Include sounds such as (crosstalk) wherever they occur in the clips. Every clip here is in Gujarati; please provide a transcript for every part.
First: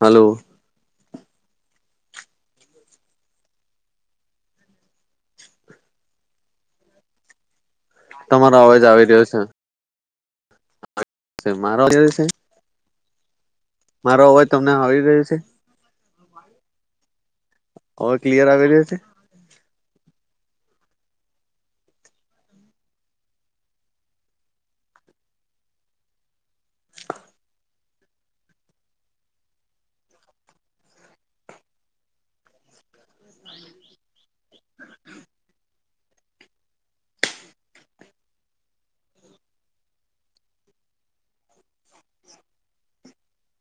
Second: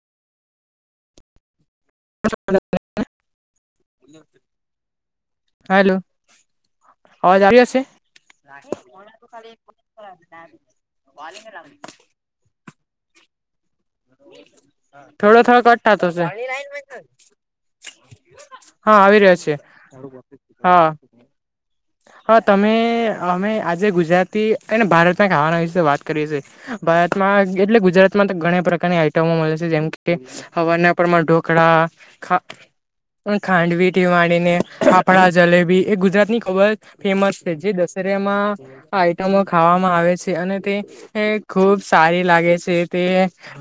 હલો! (inaudible) (unintelligible) હેલો આવાજ આવી રહીયો છે.? તમારો અવાજ આવી રહ્યો (inaudible) છે મારો (unintelligible) આવી રહ્યો છે મારો અવાજ તમને આવી રહ્યો છે થોડો થોડો કટ થા તો તો. હવે ક્લિયર આવી રહ્યો છે હા આવી રહ્યો છે હા હા તમે અમે આજે ગુજરાતી અને ભારતમાં ખાવાના વિશે વાત કરીએ છીએ. ભારતમાં એટલે ગુજરાતમાં તો ઘણી પ્રકારની આઈટમો મળે છે જેમ કે હવાના પોરમા ઢોકળા, પણ ખાંડવી થી માંડી ને પાપડા, જલેબી એ ગુજરાત ની ખબર ફેમસ છે. જે દશેરામાં આઈટમો ખાવામાં આવે છે અને તે એ ખુબ સારી લાગે છે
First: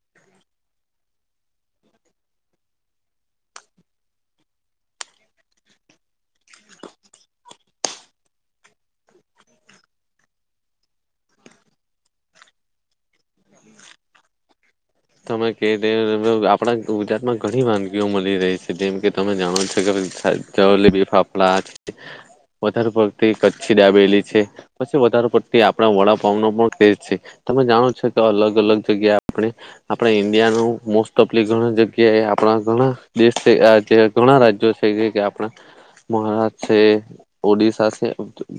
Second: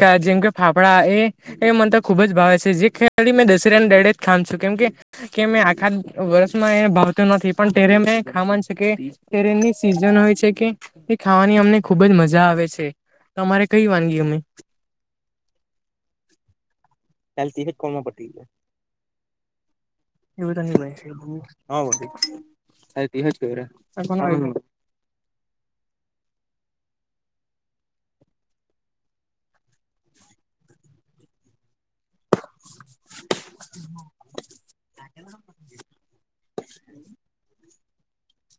તે જેમ કે ફાફડા એ એ મનતો ખુબ જ ભાવે છે, જે ખેલા ડી મે દશેરાને દડે જ ખામ છું કેમ કે કે મે આખા વર્ષમાં એને ભાવતુ નથી પણ તેરે ખાવાનું છે કે તેરેની સિઝન હોય છે કે એ ખાવાની અમને ખુબ જ મજા આવે છે અમારે કઈ વાનગી અમે (inaudible) (unintelligible) આપણા ગુજરાતમાં ઘણી વાનગીઓ મળી રહી છે જેમ કે તમે જાણો છો કે જલેબી, ફાફડા છે, હા (inaudible) (unintelligible) વધારે પડતી કચ્છી ડાબેલી છે. પછી વધારે પડતી આપણા વડાપાવનો પણ તેજ છે. તમે જાણો છો કે અલગ અલગ જગ્યા આપણે આપણા ઈન્ડિયાનું મોસ્ટ ઓફલી ઘણા જગ્યા કે આપણા ઘણા દેશ છે જે ઘણા રાજ્યો છે કે કે આપણા મહારાષ્ટ્ર છે, ઓડિશા છે,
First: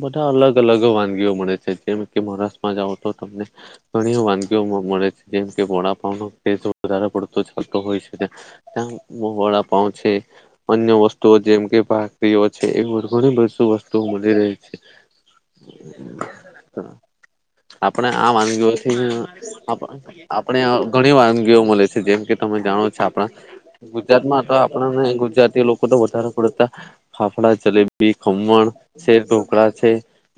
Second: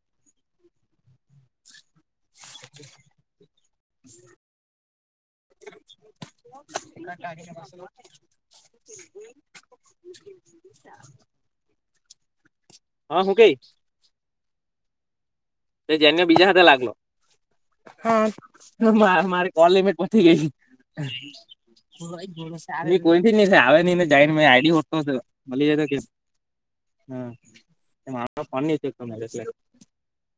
બધા અલગ અલગ વાનગીઓ મળે છે જેમ કે મહારાષ્ટ્રમાં જાઓ તો તમને ઘણી વાનગીઓ મળે છે જેમ કે વડા વધારે પડતો ચાલતો હોય છે, ત્યાં વડાપાઉં છે અન્ય વસ્તુઓ જેમ કે ભાખરીઓ છે એવી ઘણી બધી વસ્તુઓ મળી રહી છે. તોને બીજા હા લાગે. આપણે આ વાનગીઓથી આપણે., ઘણી વાનગીઓ મળે છે જેમ કે તમે જાણો છો કોઈથી આપણા ગુજરાતમાં તો આપણાને ગુજરાતી લોકો તો વધારે. ડતા ફાફડા જલેબી ખમમણ છેેર ઢોકડા છે.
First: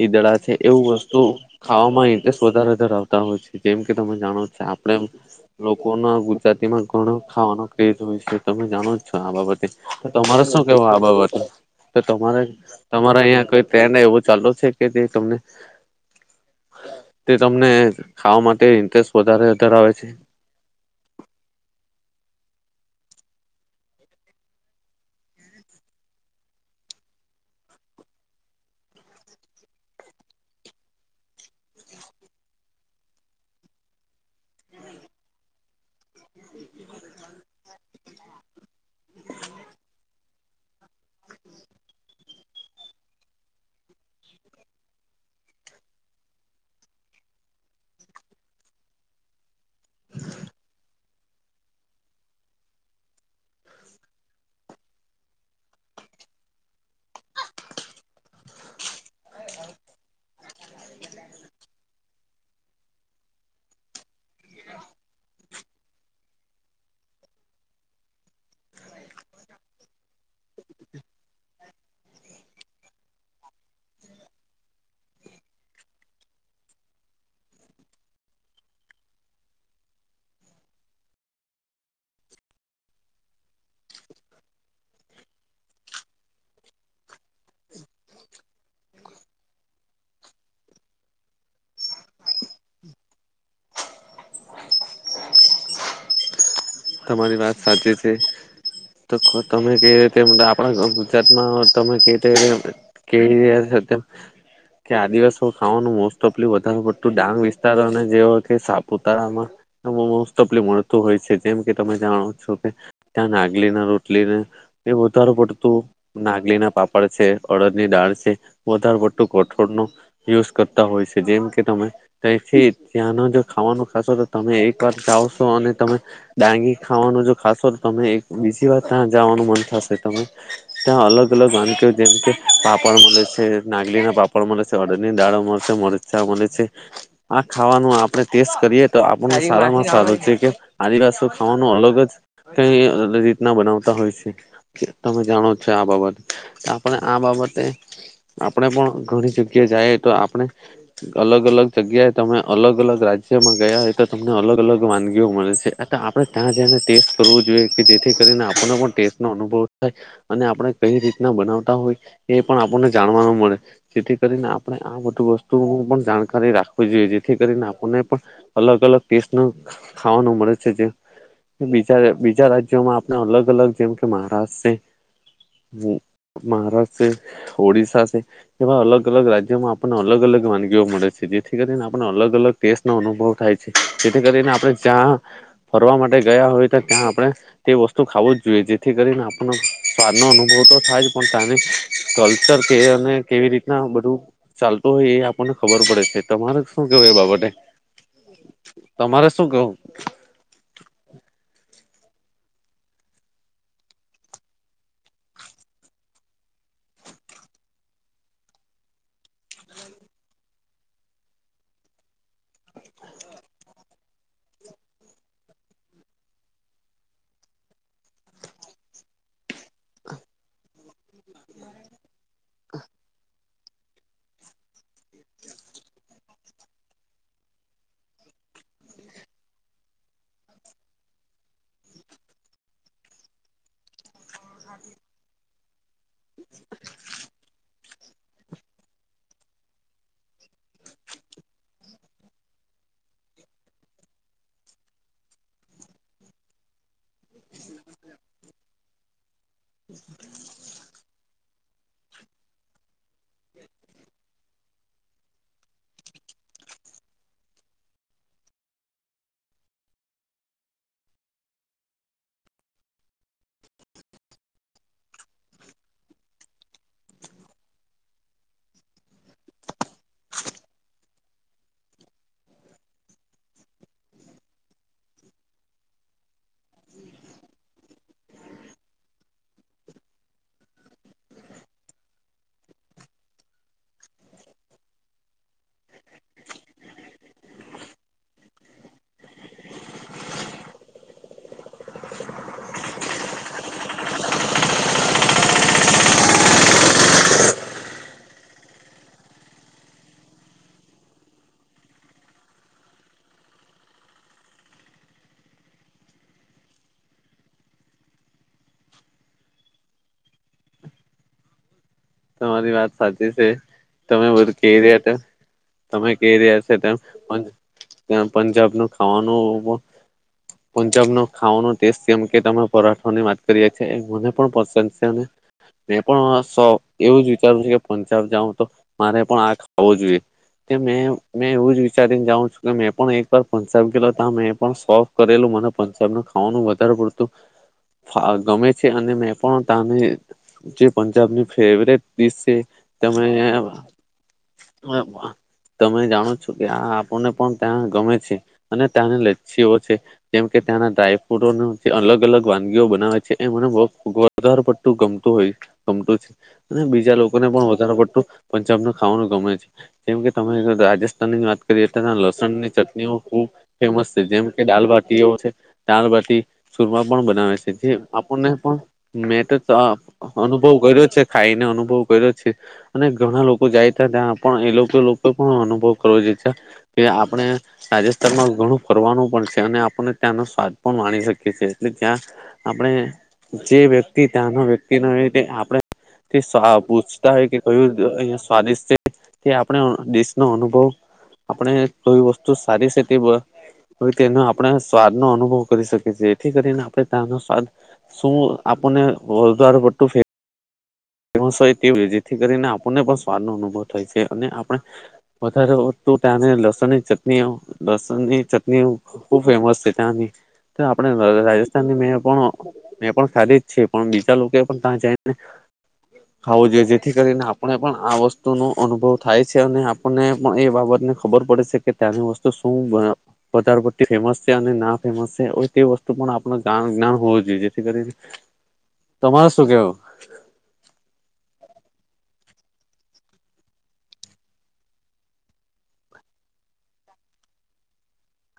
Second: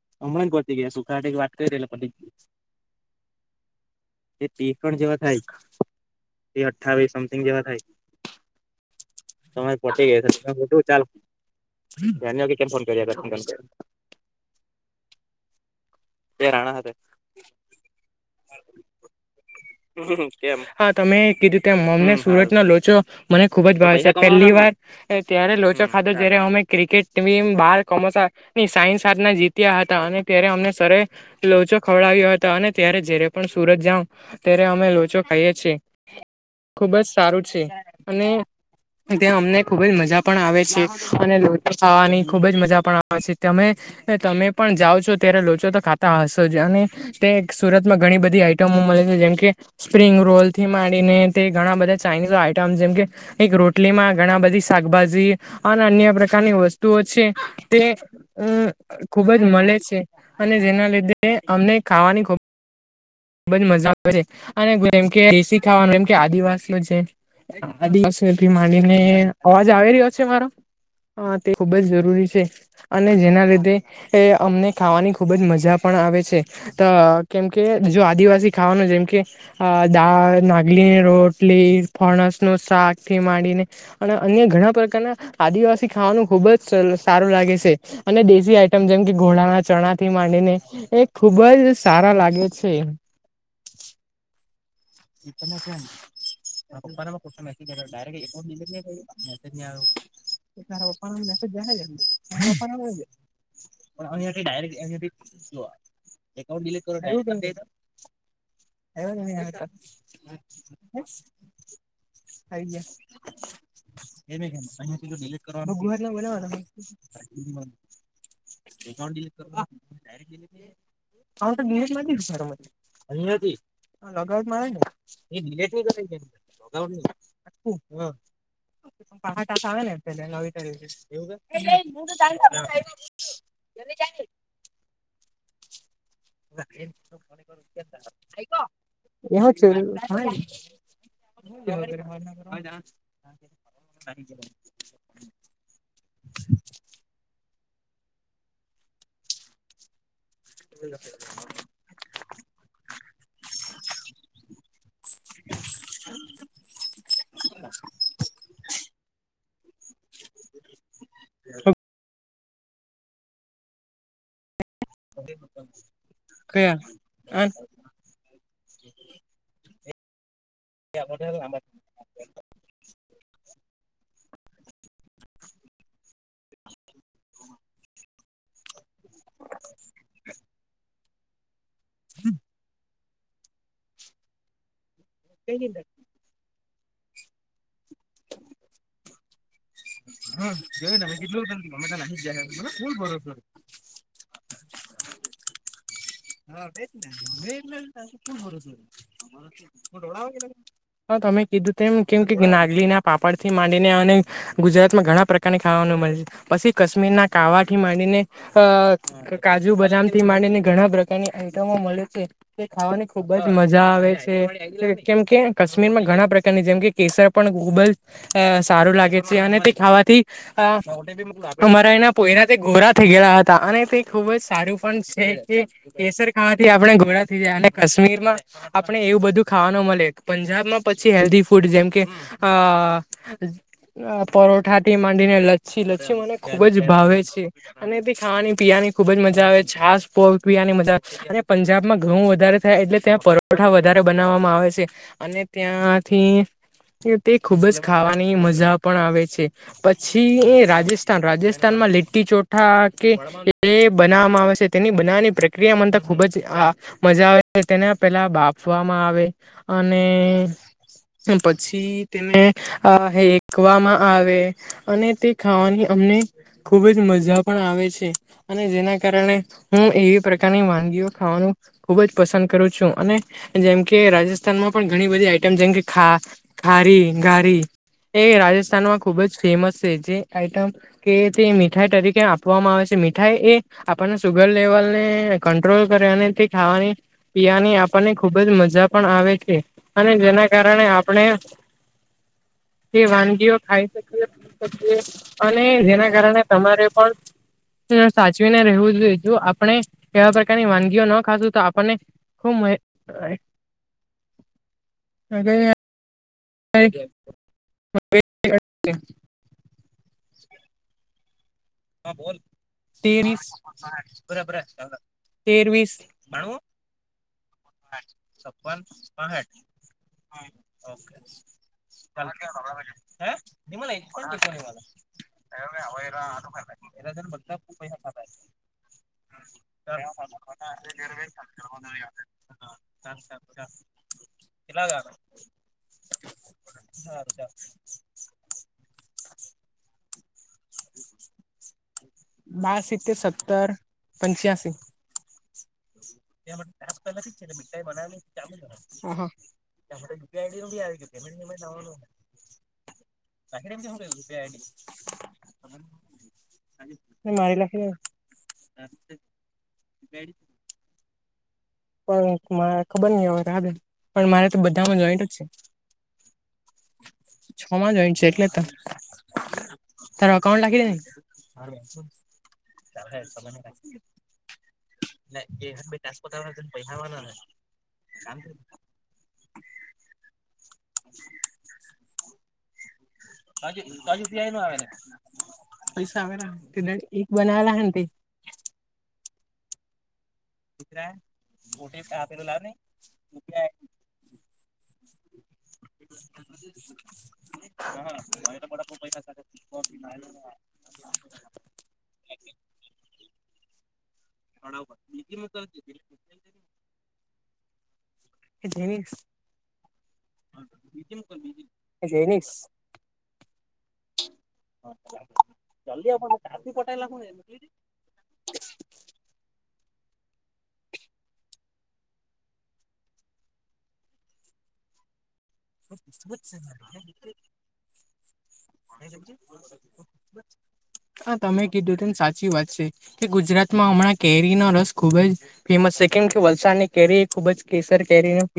ઈદડા છે એવ વસ્તુ ખાવામાં રતે વધારે ધરાવતા હોય છે જેમ કે તમે જાણો છ? પણ જેવા થાય. લોકોના ગુજરાતીમાં ઘણો ખાવાનો ક્રેઝ હોય છે તમે જાણો જ છો આ બાબતે. તો તમારે શું કેવું આ બાબતે હતો તો તમારે તમારે અહ્યા કોઈ પર ને એવું ચાલુ છે. કે તે તમને. તે રાણા હાથે તે તમને ખાવા માટે ઇન્ટરેસ્ટ વધારે ધરાવે છે. કેમ. હા તમે કીધું તેમ અમને સુરતનો લોચો મને ખુબ જ ભાવ છે પહેલી વાર. એ ત્યારે લોચો ખાધો જયારે અમે ક્રિકેટ ટીમ બાર કમોસા ની સાઈન સાતના જીત્યા હતા અને ત્યારે અમને સરે લોચો ખવડાવ્યો હતો. અને ત્યારે જય્યારે પણ સુરત જાઉ ત્યારે અમે લોચો ખાઈએ છીએ ખુબ જ સારું છે અને ત્યાં અમને ખુબ જ મજા પણ આવે છે. અને લોચો ખાવાની ખુબ જ મજા પણ આવે છે. તમે ને તમે પણ જાઓ છો ત્યારે લોચો તો ખાતા હશો જ અને તે સુરતમાં ઘણી બધી આઈટમો મળે છે જેમ કે સ્પ્રિંગ રોલ થી માંડીને તે ઘણા બધા ચાઇનીઝ આઈટમ જેમ કે એક રોટલીમાં ઘણા બધી શાકભાજી અને અન્ય પ્રકારની વસ્તુઓ છે તે અમ ખુબ જ મળે છે અને જેના લીધે અમને ખાવાની ખૂબ મને મજા પડે અને જેમ કે દેશી ખાવાનું એમ કે આદિવાસીઓ છે. અદિક (unintelligible) માંડીને અવાજ આવી રહ્યો છે મારો. હા તે ખુબ જ જરૂરી છે. અને જેના લીધે એ અમને ખાવાની ખુબ જ મજા પણ આવે છે. તો કેમકે જો આદિવાસી ખાવાનો જેમ કે અ દાળ નાગલી ને રોટલી ફણસનું શાકથી માંડીને અને અન્ય ઘણા પ્રકારના આદિવાસી ખાવાનું ખુબ જ સ સારું લાગે છે. અને દેશી આઈટમ જેમ કે ઘોડાના ચણા થી માંડીને એ ખુબ જ સારા લાગે છે. છે. (inaudible) મા પપ્પા ને હો તમારી પોઈચુ મે વાત કે સાચી છે ડાયરેક્ટ (unintelligible) મેસેજ ની આયો. ને તારા પપ્પા. ગુજરાતમા તમે કે કેહ તેમ કે આદિવાસી ખાવાનું મોસ્ત ટોપલી વધારે પડતું ડાંગ વિસ્તાર અને જેવ કે સાપુતારામાં. કયા મો મોસ્ટઓફલી મળતું હોય છે. જેમ કે તમે જાણો છો કે ત્યાં નાગલીના રોટલીને એ વધાર પડતું નાગલીના પાપડ છે, અડદની દાળ છે. વધારે પડતું કઠોળનો યુઝ કરતા હોય છે. જેમ કે તમે તૈથી ત્યાંનો જો ખાવાનું ખાશો તો તમે એક વાર ચાવશો છો અને તમે ડાંગી ખાવાનું જો ખાશો તો તમે એક બીજી વાર ત્યાં જવાનું મન થશે તમે. ત્યાં અલગ-અલગ વાનકીઓ જેમ કે પાપડ મળે છે, નાગલી ના પાપડ મળે છે, અડદની દાળો મળે છે મળે. અચ્છા મને છે. આ ખાવાનું આપડે ટેસ્ટ કરીયે તો આપણુને સારામાં સારુ છે કે આદવાસીઓ. ખાવાનું અલગ જ કઈ અલગ રીતના બનાવતા હોય છે. તમે જાણો છો આ બાબતે. આપણે આ બાબતે. આપણે પણ ઘણી જગ્યાયે જાય તો આપણે અલગ અલગ. જગ્યાએ તમે અલગ-અલગ રાજ્યમાં ગયા હોય તો તમને અલગ-અલગ વાનગીઓ મળે છે. આપણે ત્યાં જ્યાંને ટેસ્ટ કરવું જોઈએ કે જેથી કરીને આપણને પણ ટેસ્ટ નો અનુભવ થાય. અને આપણે કઈ રીતના બનાવતા હોય એ પણ આપુંણને જાણવાનું મળે. જેથી કરીને આપણે આ બધુ વસ્તુું પણ જાણકારી રાખવી જોઈએ જેથી કરીને આપણને પણ અલગ-અલગ દેશનું ખાવાનું મળે છે જે બીજા બીજા રાજ જેમાં આપણે અલગ-અલગ જેમ કે મહારાષ્ટ છે હું મહારાષ્ટ્ર છે, ઓડિશા છે. એવા અલગ અલગ રાજ્યોમા આપણને અલગ-અલગ વાનગીઓ મળે છે જેથી કરીને આપણને અલગ-અલગ ટેસ્ટ નો અનુભવ થાય છે. જેથી કરીને આપણે જ્યાં ફરવા માટે આપ ગયા હોય તો ત્યાં આપણે તે વસ્તુ ખાવું જ જોઈએ જેથી કરીને સ્વાદ નો અનુભવ તો થાય જ પણ તને કલ્ચર કે અને કેવી રીતે ના બધું ચાલતું હોય એ આપણને ખબર પડે છે તમારે હા શું કેવું એ બાબતે તમારે શું કેવું (unintelligible) હા તમે કીધું તેમ કેમ કે નાગલી ના પાપડ થી માંડીને અને ગુજરાત માં ઘણા પ્રકારની ખાવાનું મળે છે પછી કાશ્મીરના કાવા થી માંડીને અ કાજુ બદામથી માંડીને ઘણા પ્રકારની આઈટમો મળે છે. તે ખાવાની ખુબ જ મજા આવે છે. કેમ કે કાશ્મીર માં ઘણા પ્રકારની જેમ કે કેસર પણ ખૂબ જ અ સારું લાગે છે અને તે ખાવાથી મરાયના પોઈના તે ઘોરા થઈ ગયા હતા અને તે ખુબ જ સારું પણ છે કે કેસર ખાવાથી આપણે ઘોડા થઈ જય અને કાશ્મીર માં આપણે એવું બધું ખાવાનું મળે પંજાબમાં પછી હેલ્ધી ફૂડ જેમ કે હા. પરોઠાટી માંડીને લચ્છી લચ્છી મને ખુબ જ ભાવે છે. અને તે ખાવાની પીવાની ખુબજ મજા આવે છે છાસ પો પીવાની મ અને પંજાબમાં ઘઉું વધારે થાય એટલે ત્યાં પરોઠા વધારે બનાવવામાં આવે છે. અને ત્યાંથી તે ખુબ જ ખાવાની મજા પણ આવે છે. પછી એ રાજેશ રાજસ્થાનમાં લીટી ચોઠા કે જે બનાવામાં આવે છે તેની બનાવવાની પ્રક્ર ક્રિયા મનતા ખુબ જ મજા આવે તેના પેલા બાફવામાં આવે અને પછી તેને આ હેકવામાં આવે અને તે ખાવાની અમને ખુબ જ મજા પણ આવે છે અને જેના કારણે હું એવી પ્રકાર વામાંનગી ઓ ખાવાનું ખુબ જ પસંદ કરું છું અને જેમ કે રાજસ્થાનમાં પણ ઘણી બધી આઈટમ જેમ કે ખા ખારી ઘારી એ રાજસ્થાનમાં ખુબ જ ફેમસ છે જે આઈટમ કે તે મીઠાઈ તરીકે આપવામાં આવે છે મીઠાઈ એ આપણને સુગર લેવલ ને કંટ્રોલ કરે અને તે ખાવાની પીવાની આપને ખુબ જ મજા પણ આવે છે. અને જેના કારણે આપણે જે વાનગીઓ ખાઈ શકીએ અને જેના કારણે તમારે પણ સાચવીને રહેવું જોઈએ જો આપણે કેવા પ્રકારની વાનગીઓ ન ખાશું તો આપણને ખૂબ અ (unintelligible) થ (unintelligible) તમારી વાત સાચી તેવીસ છે તમે બધું ક રહ્યા હતા તેરવીસ તમે ક રહ્યા છે તેમ ત પંજાબ ન ખાવાનું પંજાબનો ખાવાનો ટેસ્ટ જેમ કે તમે પરાઠાની વાત કરી મને પણ પસંદ છે. જે (unintelligible) એવું જ વિચારવું જોઈએ પંચાબ જાવું તો મારે પણ આ ખાવું જોઈએ કે મે મેં એવું જ વિચારીને જાઉં છું કે મેં પણ એક વાર પંચબ ગેલો ત મે પણ સ કરેલું મને પંચાબ ન ખાવાનું વધારે પડતું ગમે છે અને મેં પણ ત્યાં ની જે પંજાબની ફવટ છે બાર સિત્તેર સત્તર પંચ્યાસી તમે તમે જાણો આપણને પણ ત્યાં ગમે છે અને હા ત્યાંની લચછીઓ છે જેમ કે ત્યાંના ડ્ર જે અલગ અલગ વાનગીઓ બનાવે છે એ મને વધારે પડતું ગમતું હોય ગમતું છે. અને બીજા હા લોકોને મારી પણ લખી વધારે પડતું પંજાબ નું ખાવાનું ગમે છે જેમ કે રાજસ્થાનની વાત પણ લસણ ની ખબર ચટણી નહ હવે ખુબ રાહ ફેમસ પણ છે મારે જેમ તો કે બધામાં જોઈન્ટ દાલભાટીઓ જ છે. દાળ બાટી ચૂરમાં પણ બનાવે છ છે જે માં જોઈન્ટ છે એટલે આપણને પણ મે તો તારો અકાઉન્ટ અનુભવ લખી દે ને કર્યો છે ખાઈને અનુભવ કર્યો છે અને ઘણા લોકો જાયતા ત્યાં પણ એ લોકો લોકો પણ અનુભવ કરવો જો કે આપણે રાજસ્થાનમાં ઘણું ફરવાનું પણ છે અને આપને ત્યાંનો સ્વાદ પણ વાણી શકીએ છીએ એટલે ત્યાં આપણે જે વ્યક્તિ ત્યાનો વ્યક્તિ ન હો આપડે પૈસા તે આવેલા સા એક પૂછતા હોય કે બનાવેલા કહ્યું ને અહિયાયા સ્વાદિષ્ટ છે તે આપણે દેશ નો અનુભવ આપણે કોઈ વસ્તુ સારી શકી તેનો આપણે સ્વાદ નો અનુભવ કરી શકીએ જેથી કરીને આપે તનો સ્વાદ શું આપડને વધારે પરંતુ ફેમસ ય તે જેથી કરીને આપણને પણ સ્વાદ નો અનુભવ થાય છે અને આપણે વધારે તું ત્યાને લસણની ચટણીઓ લસણની ચટણીઓ જનીશ ખુબ ફેમસ છે ત્યાંની તો આપણે રાજસ્થાનની મે પણ જનીશ એ પણ ખાલી છે પણ બીજા લોકો પણ ત્યાં જાય ને જલ્દી આવ આપને (unintelligible) લાગુંને બ આપણે પણ આ વસ્તુ નો અનુભવ થાય છે અને આપણને પણ એ બાબતને ખબર પડે છે કે ત્યાંની વસ્તુ શું વધારે પડતી ફેમસ છે અને ના ફેમસ છે તે વસ્તુ પણ આપણ જાન જ્ઞાન હોવ જોઈએ જેથી કરીને તમારે શું કેવું હા તમે કીધું તેમમ સાચી વાત છે કે ગુજરાતમાં હમણાં કેરીનો રસ ખુબ જ ફેમસ છે કેમ કે વલસાડની કેરી એ ખુબ જ કેસર કેરી ન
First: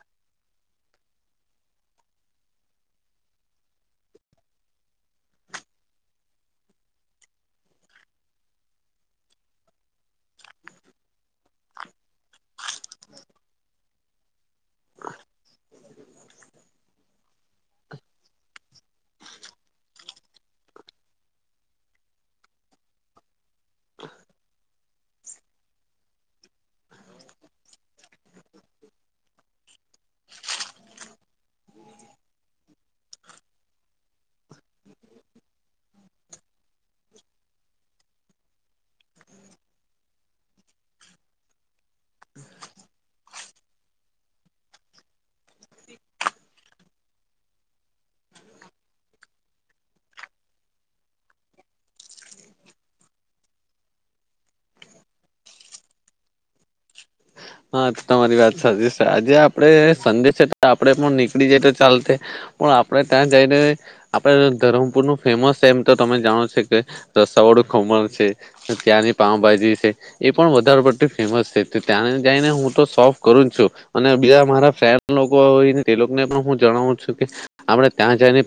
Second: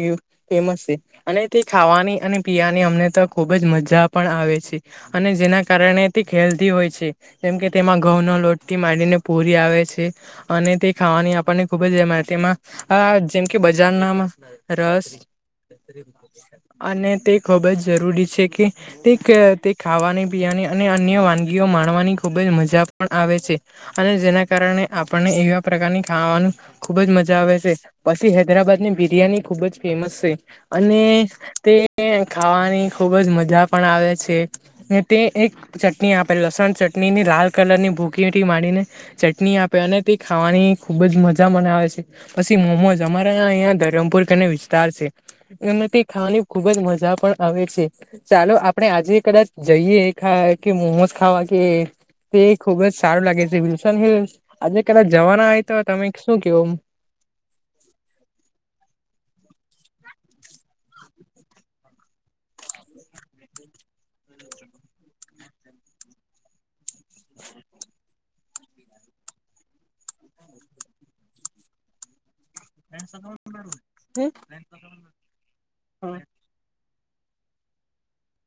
ફેમસ છે અને તે ખાવાની અને પીવાની અમને તો ખૂબ જ મજા પણ આવે છે અને જેના કારણે તે હેલ્ધી હોય છે જેમ કે તેમાં ઘઉ ન લોટટી મારીને પૂરી આવે છે અને તે ખાવાની આપણને ખુબ જ એમ તેમાં આ જેમ કે બજારના રસ અને તે ખૂબ જ જરૂરી છે કે તે તે ખાવાની પીવાની અને અન્ય વાનગીઓ માણવાની ખુબ જ મજા પણ આવે છે અને જેના કારણે આપણને એવા પ્રકારની ખાવાનું ખુબ જ મજા આવે છે પછી હૈદરાબાદની બિરિયાની ખુબ જ ફેમસ છે અને તે ખાવાની ખુબ જ મજા પણ આવે છે ને તે એક ચટણી આપે લસણ ચટણીની લાલ કલરની ભૂખેથી માંડીને ચટણી આપે અને તે ખાવાની ખુબ જ મજા મનાવે છે પછી મોમોઝ અમારા અહિયા ધરમપુર કરીને વિસ્તાર છે એમની તે ખાવાની ખુબ જ મજા પણ આવે છે ચાલો આપણેે આજે કદાચ જઈએા કે મોમોઝ ખાવા કે તે ખુબ જ સારું લાગે છે વિલ્સન હિલસ આજે કદા જવાના આય તો તમે શું કહોમ હા તમારી વાત સાચ છે આજે આપડે સેન્ડી છે તો આપડે પણ નીકળી જાય તો ચાલ પણ આપણેે ત્યાં જઈને આપડે ધરમપુર નું ફેમસ છે એમ તો તમે જાણો છો કે રસાવાડું ખમણ છે ત્યાંની પાઉભાજી છે એ પણ વધારે પડતી ફેમસ છે ત્યાં જઈને હું તો સોવ કરું છું અને બીજા મારા ફેર લોકો હોયને તે લોકોને પણ હું જણાવું છું કે આપડે ત્યાં જઈને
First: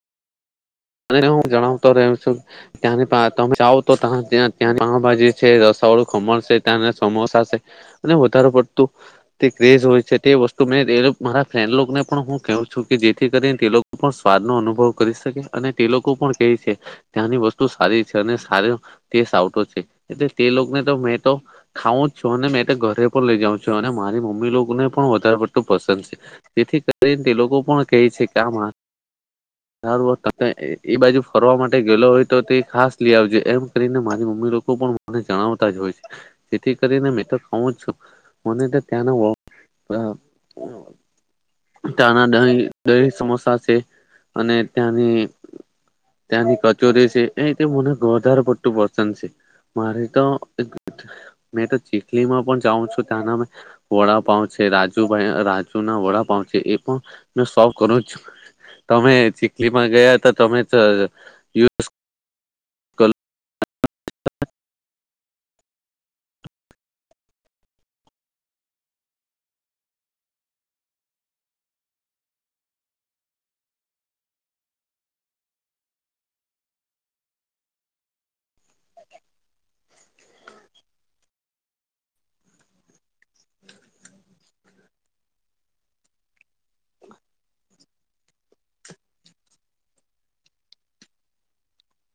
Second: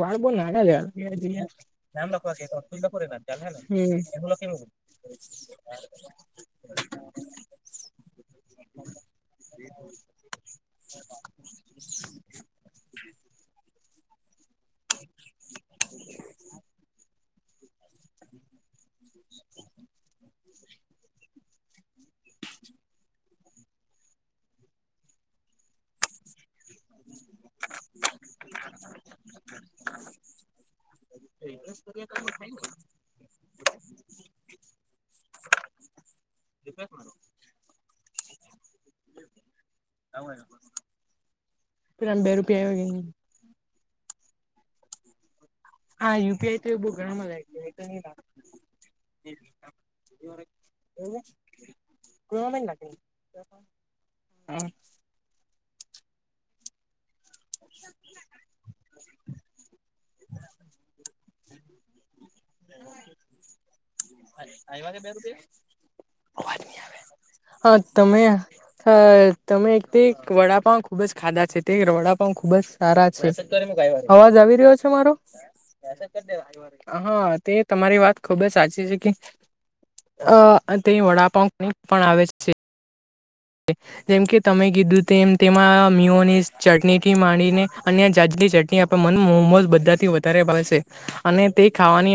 વાળ બો નાના છે ત હું જણાવતો રહ્યો છું ત્યાંની તમે જાઓ હમ તો ત ત્યા ત્યાં પાાવભાજી છે રસા વાળું ખમણ છે ત્યાં સમોસા છે અને વધારે પડતું. તે ક્રેઝ હોય છે તે વસ્તુ મે મારા ફ્રેન્ડને પણ હું કહું છું કે જેથી કરીને તે. પણ સ્વાદ નો અનુભવ કરી શકે અને તે લોકો પણ કે છે ત્યાંની વસ્તુ. સારી છે અને સારો ટેસ્ટ આવતો છે એટલે તે લોક ને મે તો. ખાવું છું અને મેં ઘરે પણ લઇ જાઉં છું અને મારી મમ્મી લોકો ને પણ વધારે પટતું પસંદ છે. તેથી કરીને તે લોકો પણ કહે છે કામ સારું. તમે એ બાજુ ફરવા માટે ગયેલો હોય તો તે ખાસ. આવજે એમ કરીને મારી મમ્મી લોકો પણ મને જણાવતા જ હોય છે. જેથી કરીને મેં તો ખઉું જ છું મને ત્યાં. પેલા બે ત દહી રૂપિયા આવ્યા દહી સમસ્યા છે. અને ત્યાંની. હા ત્યાંની યુપીઆઈ તો બહુ કચોરી છે, ઘણામાં એ મને ગોધાર પટ્ટું પસંદ છે. મારે તો મેં તો ચીટલીમાં પણ જાઉં લાગે છું ત્યાંના વડાપ છે, રાજ. રાજુભાઈ રાજુ ના વડાપાવ છે, એ પણ. સો કરુંું તમે ચીખલીમાં ગયા તો તમે ય. વા કે બે રૂપ. હા તમ. અ તમે એક તે વડાપાવ ખુબ જ ખાધા છે, તે વડાપાવ ખુબ જ. સારા છે, અવાજ આવી રહ્યો છે, મારો હા. તે તમારી વાત ખુબ જ સાચી છે, કે. અ તે વડાપં પણ આવે છે. જેમકે તમે કીધું તેમ તેમાં મીહોની ચટણીથી માંડીને. અને જાાજની ચટણી આપે મન મોમોઝ બધાથી વધારે ભશે અને તે ખાવાની.